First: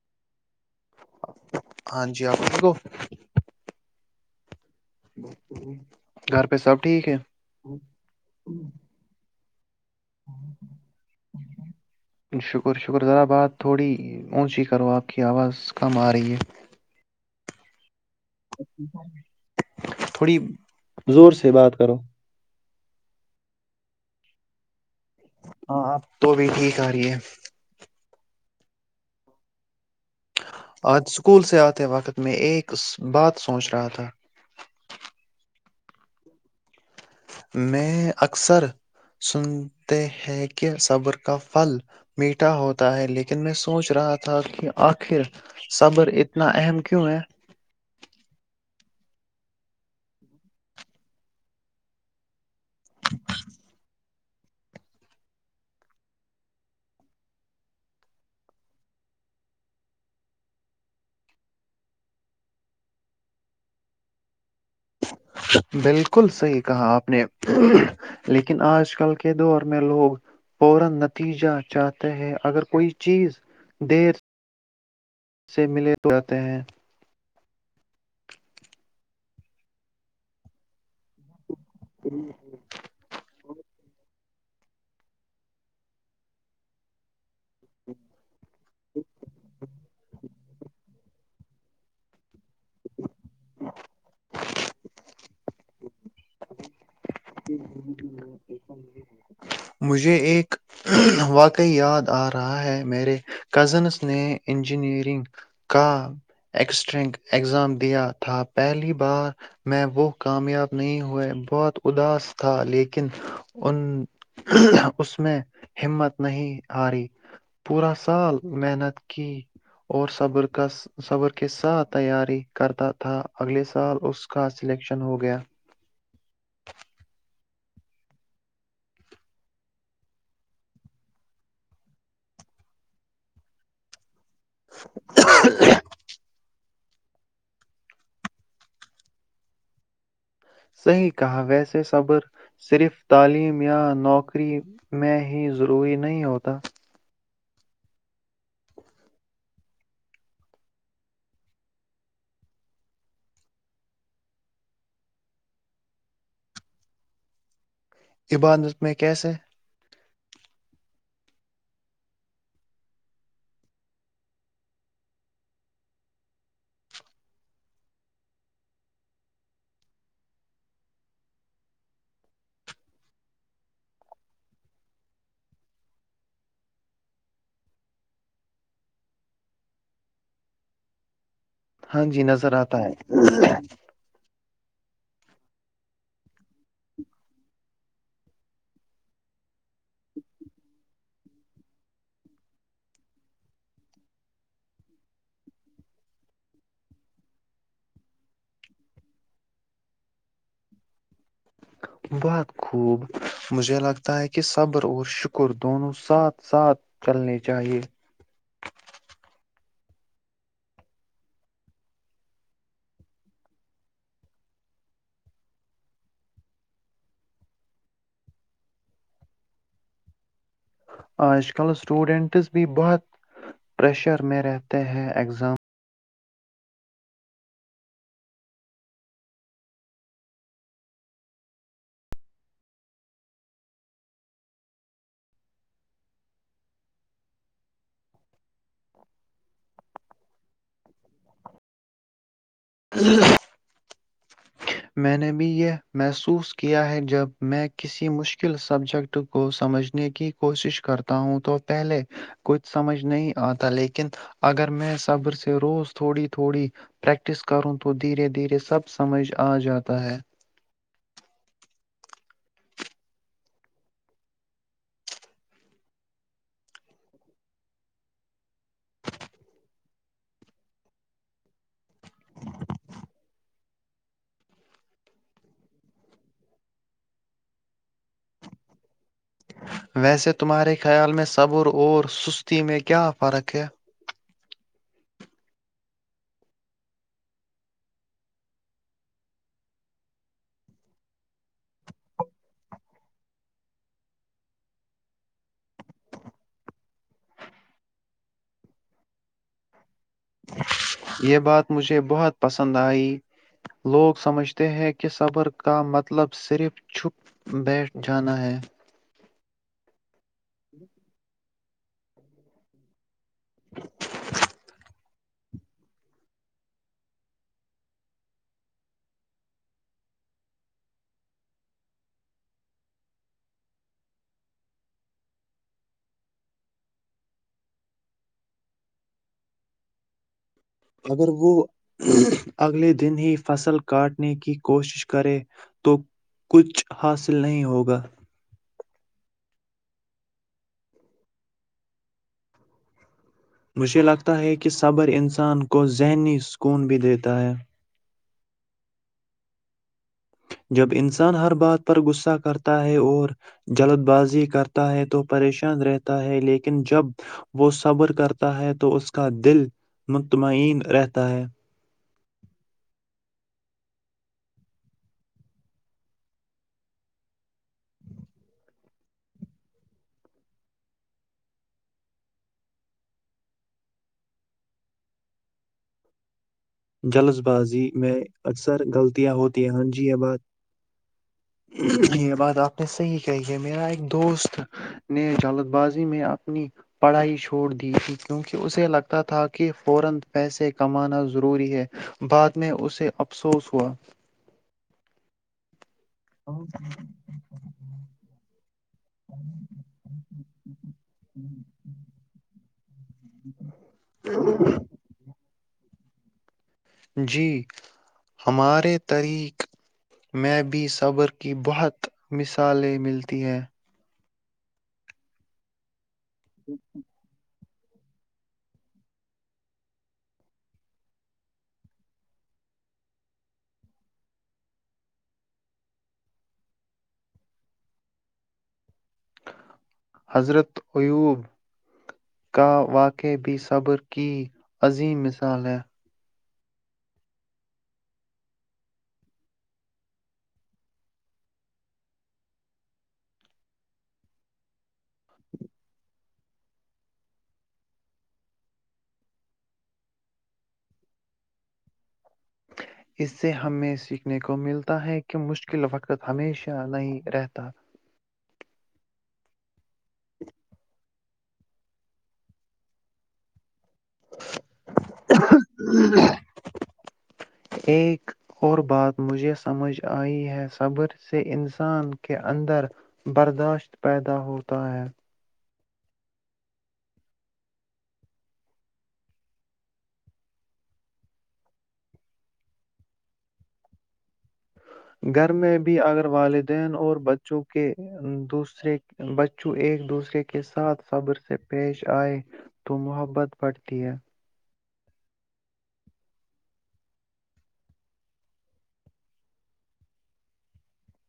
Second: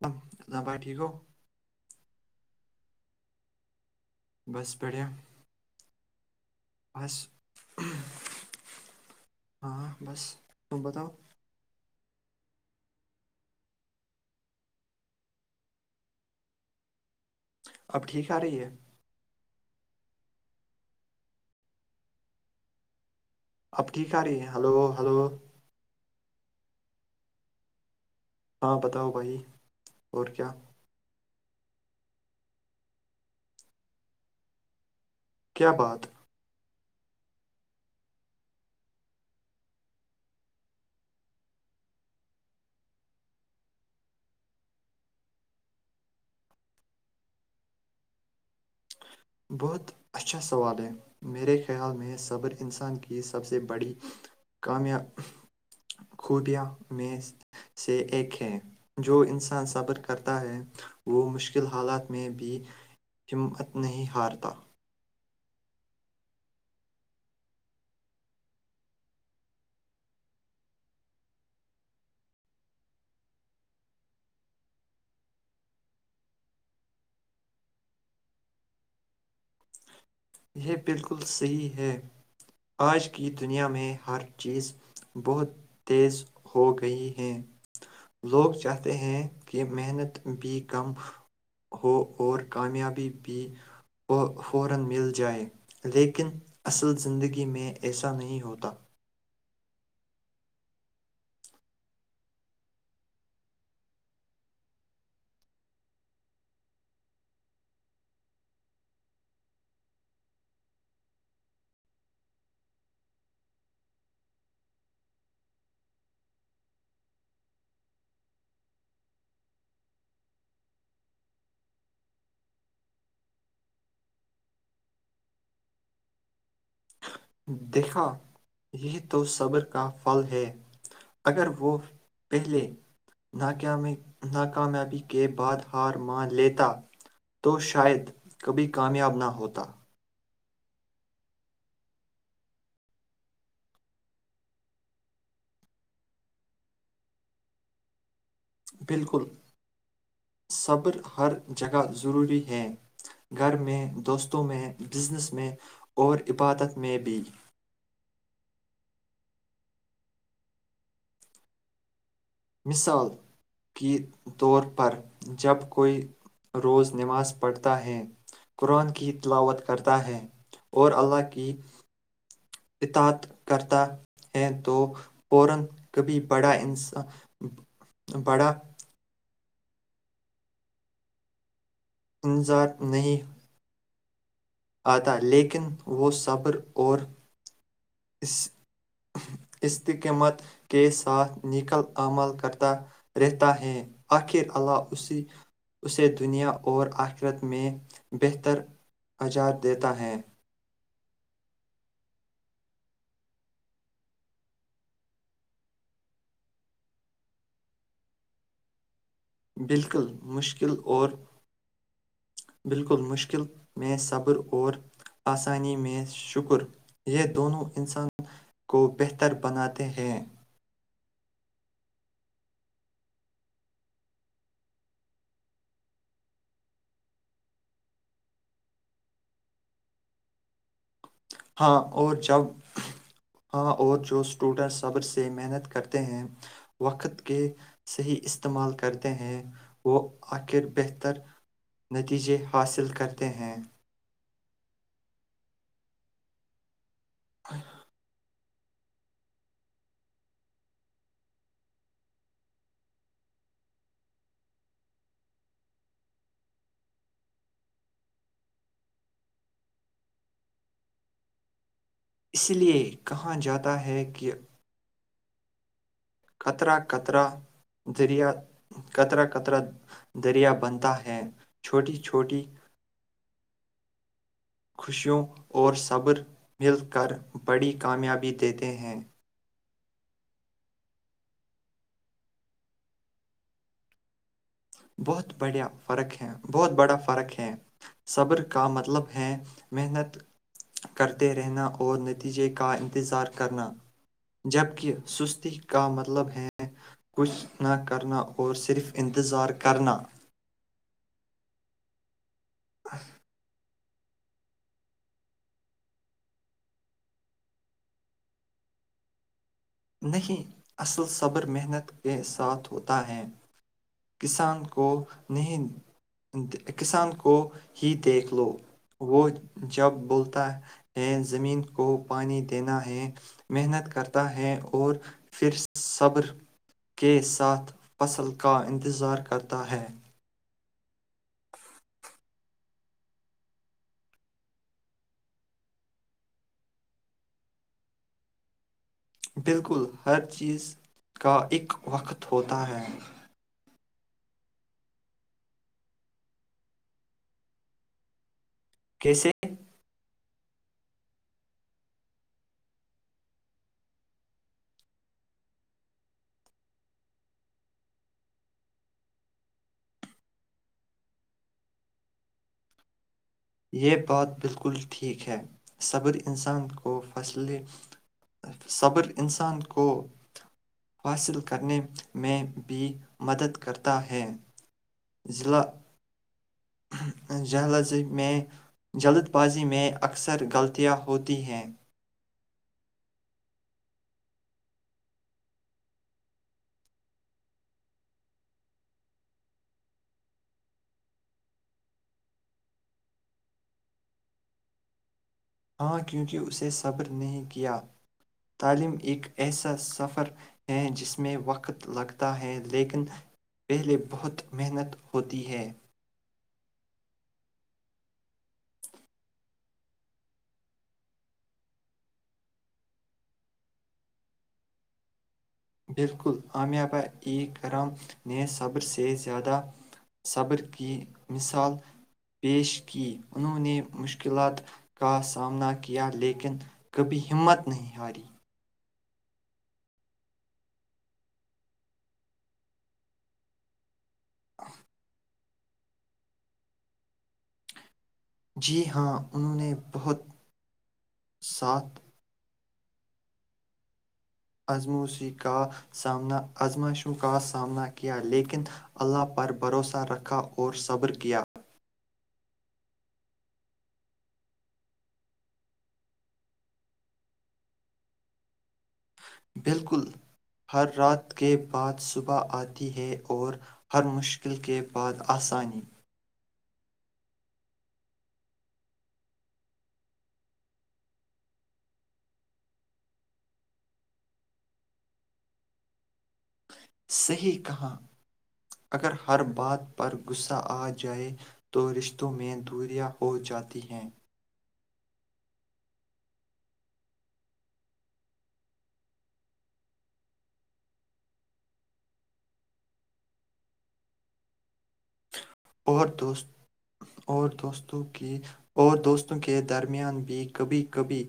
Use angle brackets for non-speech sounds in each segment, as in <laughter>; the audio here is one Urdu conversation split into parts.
<unintelligible> نہ بائی ٹھیک ہو ہاں جی آپ ٹھیک ہو بس بڑھیا گھر پہ سب ٹھیک بس ہے ہاں بس تم بتاؤ شکر شکر ذرا بات تھوڑی اونچی کرو آپ کی آواز کم آ رہی ہے <unintelligible> اب ٹھیک آ رہی ہے تھوڑی زور سے بات کرو اب ٹھیک ا رہی ہے ہیلو ہیلو اب تو بھی ٹھیک آ رہی ہے ہاں بتاؤ بھائی اور کیا؟ کول سے آتے وقت میں ایک بات سوچ رہا تھا کیا بات میں اکثر سنتے ہیں کہ صبر کا پھل میٹھا ہوتا ہے لیکن میں سوچ رہا تھا کہ آخر صبر اتنا اہم کیوں ہے بہت اچھا سوال ہے میرے خیال میں صبر انسان کی سب سے بڑی کامیا خوبیاں میں سے ایک ہے جو انسان صبر کرتا ہے وہ مشکل حالات میں بھی ہمت نہیں ہارتا بالکل صحی کہا آپ نے لیکن آج کل کے دور میں لوگ فورن نتیجہ چاہتے ہیں اگر کوئی چیز دیر سے ملے تو جتے ہیں یہ بالکل صحیح ہے آج کی دنیا میں ہر چیز بہت تیز ہو گئی ہے لوگ جو کہتے ہیں کہ محنت بھی کم ہو اور کامیابی بھی فورن مل جائے لیکن اصل زندگی میں ایسا نہیں ہوتا مجھے ایک واقعی یاد آ رہا ہے میرے کزنس نے انجینئرنگ کا ایکسٹرنک ایگزام دیا تھا پہلی بار میں وہ کامیاب نہیں ہوئے بہت اداس تھا لیکن ان اس میں ہمت نہیں ہاری پورا سال محنت کی اور صبر کا صبر کے ساتھ تیاری کرتا تھا اگلے سال اس کا سلیکشن ہو گیا دیکھا یہ تو صبر کا پھل ہے اگر وہ پہلے ناکامی ناکامیابی کے بعد ہار مان لیتا تو شاید کبھی کامیاب نہ ہوتا صحیح کہا ویسے صبر صرف تعلیم یا نوکری میں ہی ضروری نہیں ہوتا بالکل صبر ہر جگہ ضروری ہے گھر میں دوستوں میں بزنس میں اور عبادت میں بھی عبادت میں کیسے مثال کی طور پر جب کوئی روز نماز پڑھتا ہے قرآن کی تلاوت کرتا ہے اور اللہ کی اطات کرتا ہے تو فورن کبھی بڑا انسان بڑا ہاں جی نظر انظار آتا ہے نہیں آتا لیکن وہ صبر اور اس کے مت کے ساتھ نکل اعمال کردہ رہتا ہے اخر اللہ اسی اسے دنیا اور اخرت میں بہتر نجات دیتا ہے بہت خوب، مجھے لگتا ہے کہ صبر اور شکر دونوں ساتھ ساتھ چلنے چاہیئے بالکل مشکل اور بالکل مشکل میں صبر اور آسانی میں شکر یہ دونوں انسان کو بہتر بناتے ہیں آج کل اسٹوڈنٹس بھی بہت پریشر میں رہتے ہیں اگزام ہاں اور جب ہاں اور جو اسٹوڈن صبر سے محنت کرتے ہیں وقت کے صحیح استعمال کرتے ہیں وہ آخر بہتر نتیجے حاصل کرتے ہیں میں نے بھی یہ محسوس کیا ہے جو جب میں کسی مشکل مشکل سبجیکٹ کو سمجھنے کی کوشش کرتا ہوں تو پہلے کچھ سمجھ نہیں آتا لیکن اگر میں صبر سے روز تھوڑی تھوڑی پریکٹس کروں تو دھیرے دھیرے سب سمجھ آ جاتا ہے اس لیے کہاں جاتا ہے کہ ر کترا کترا دریا بنتا ہے چھوٹی چ چھوٹی خوشیوں اور صبر مل کر بڑی کامیابی دیتے ہیں ویسے تمہارے خیال میں صبر اور سستی میں کیا فرق ہے بہت بڑھیا فرق ہے بہت بڑا فرق ہے صبر کا مطلب ہے محنت کرتے رہنا اور نتیجے کا انتظار کرنا جبک سستی کا مطلب ہے کچھ نہ کرنا اور صرف انتظار کرنا یہ بات مجھے بہت پسند آئی لوگ سمجھتے ہیں کہ صبر کا مطلب صرف چھپ بیٹھ جانا ہے نہیں اصل صبر محنت کے ساتھ ہوتا ہے کسان کو نہیں کسان کو ہی دیکھ لو وہ جب بولتا ہے زمین کو پانی دینا ہے محنت کرتا ہے اور پھر صبر کے ساتھ فصل کا انتظار کرتا ہے اگر وہ اگلے دن ہی فصل کاٹنے کی کوشش کرے تو کچھ حاصل نہیں ہوگا بالکل ہر چیز کا اک وقت ہوتا ہے مجھے لگتا ہے کہ صبر انسان کو ذہنی سکون بھی دیتا ہے کیسے جب انسان ہر بات پر غصہ کرتا ہے اور جلد بازی کرتا ہے تو پریشان رہتا ہے لیکن جب وہ صبر کرتا ہے تو اس کا دل مطمئن رہتا ہے یہ بات بالکل ٹھیک ہے صبر انسان کو فصلیں صبر انسان کو حاصل کرنے میں بھی مدد کرتا ہے ضلع جلد جلد بازی میں اکثر جلد غلطیاں ہوتی بازی ہیں ہاں میں جی اباد اکثر غلطیاں ہوتی ہیں کے بعد میرا ایک دوست نے عدالت بازی میں اپنی بڑائی چھوڑ دیا کیونکہ اسے لگتا تھا کہ فورا پیسے کمانا ضروری ہے بعد میں اسے افسوس ہوا ہاں کیونکہ اسے صبر نہیں کیا تعلیم ایک ایسا سفر ہے جس میں وقت لگتا ہے لیکن پہلے بہت محنت ہوتی ہے جی ہمارے طرق میں بھی صبر کی بہت مثالیں ملتی ہیں بالکل اامیہبہ ایک کرام نے صبر سے زیادہ صبر کی مثال پیش کی انہوں نے مشکلات کا سامنا کیا لیکن کبھی ہمت نہیں ہاری حضرت اییوب کا واقع بھی صبر کی عظیم مثال ہے جی ہاں انہوں نے بہت ساتھ آزموسیی کا آزماشوں کا سامنا کیا لیکن اللہ پر بھروسہ رکھا اور صبر کیا اس سے ہمیں سیکھنے کو ملتا ہے کہ مشکل وقت ہمیشہ نہیں رہتا بالکل ہر رات کے بعد صبح آتی ہے اور ہر مشکل کے بعد آسانی ایک اور بات مجھے سمجھ آئی ہے صبر سے انسان کے اندر برداشت پیدا ہوتا ہے صحیح کہاں اگر ہر بات پر غصہ آ جائے تو رشتوں میں دوریاں ہو جاتی ہیں گھر میں بھی اگر والدین اور بچوں کے دوسرے بچوں ایک دوسرے کے ساتھ صبر سے پیش آئے تو محبت بڑھتی ہے اور دو اور دوست کی اور دوستوں کے درمیان بھی کبھی کبھی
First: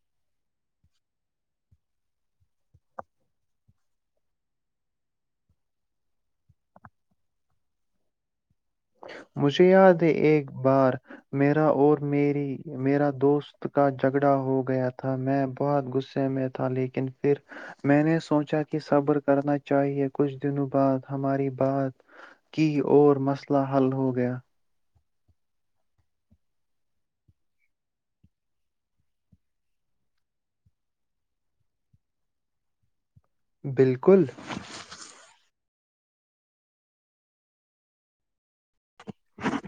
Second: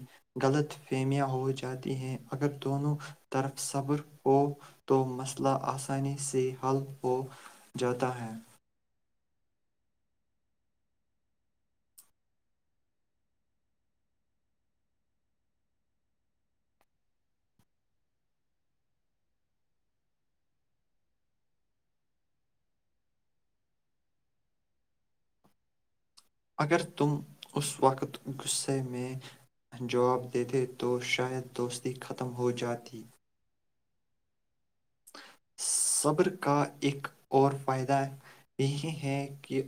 غلط فہمیاں ہو جاتی ہیں اگر دونوں طرف صبر ہو تو مسئلہ آسانی سے حل ہو جاتا ہے مجھے یاد ہے ایک بار میرا اور میری میرا دوست کا جھگڑا ہو گیا تھا میں بہت غصے میں تھا لیکن پھر میں نے سوچا کہ صبر کرنا چاہیے کچھ دنوں بعد ہماری بات کی اور مسئلہ مسلہ حل ہو گیا <inaudible> بالکل صبر کا ایک اور فائدہ یہ ہے کہ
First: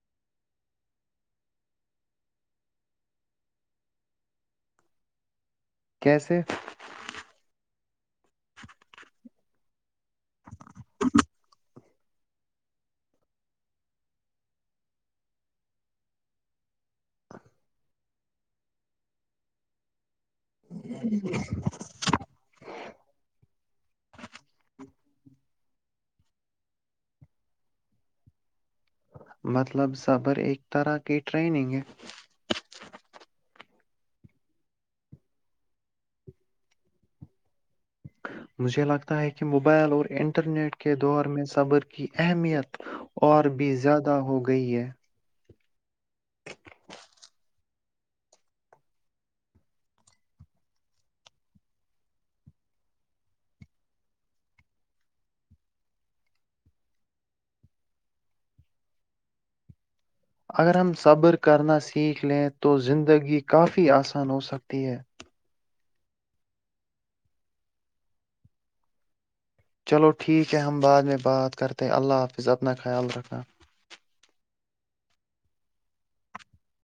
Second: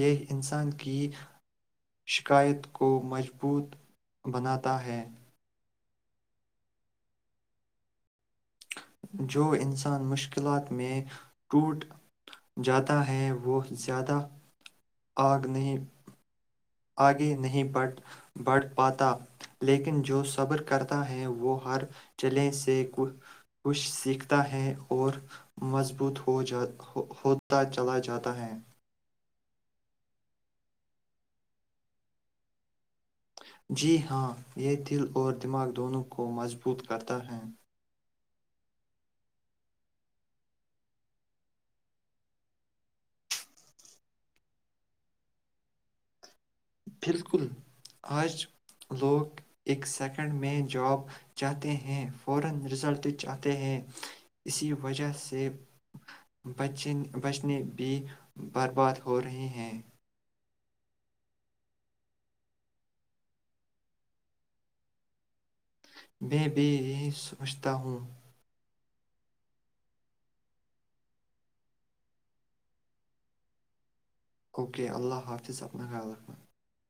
یہ انسان کی شکایت کو مضبوط بناتا ہے کیسے؟ جو انس انسان مشکلات میں ٹوٹ جاتا ہے وہ زیادہ آگ نہیں آگے نہیں بڑھ پاتا لیکن جو س صبر کرتا ہے وہ ہر جلے سے کچھ سیکھتا ہے اور مضبوط ہو جا ہوتا چلا جاتا ہے مطلب صبر ایک طرح کی ٹریننگ ہے جی ہاں یہ دل اور دماغ دونوں کو مضبوط کرتا ہے مجھے لگتا ہے کہ موبائل اور انٹرنیٹ کے دور میں صبر کی اہمیت اور بھی زیادہ ہو گئی ہے <inaudible> اگر ہم صبر کرنا سیکھ لیں تو زندگی کافی آسان ہو سکتی ہے میں بھی یہ سوچھتا ہوں چلو ٹھیک ہے ہم بعد میں بات کرتے اللہ حافظ اپنا خیال رکھنا اوکے اللہ حافظ اپنا خیال رکھنا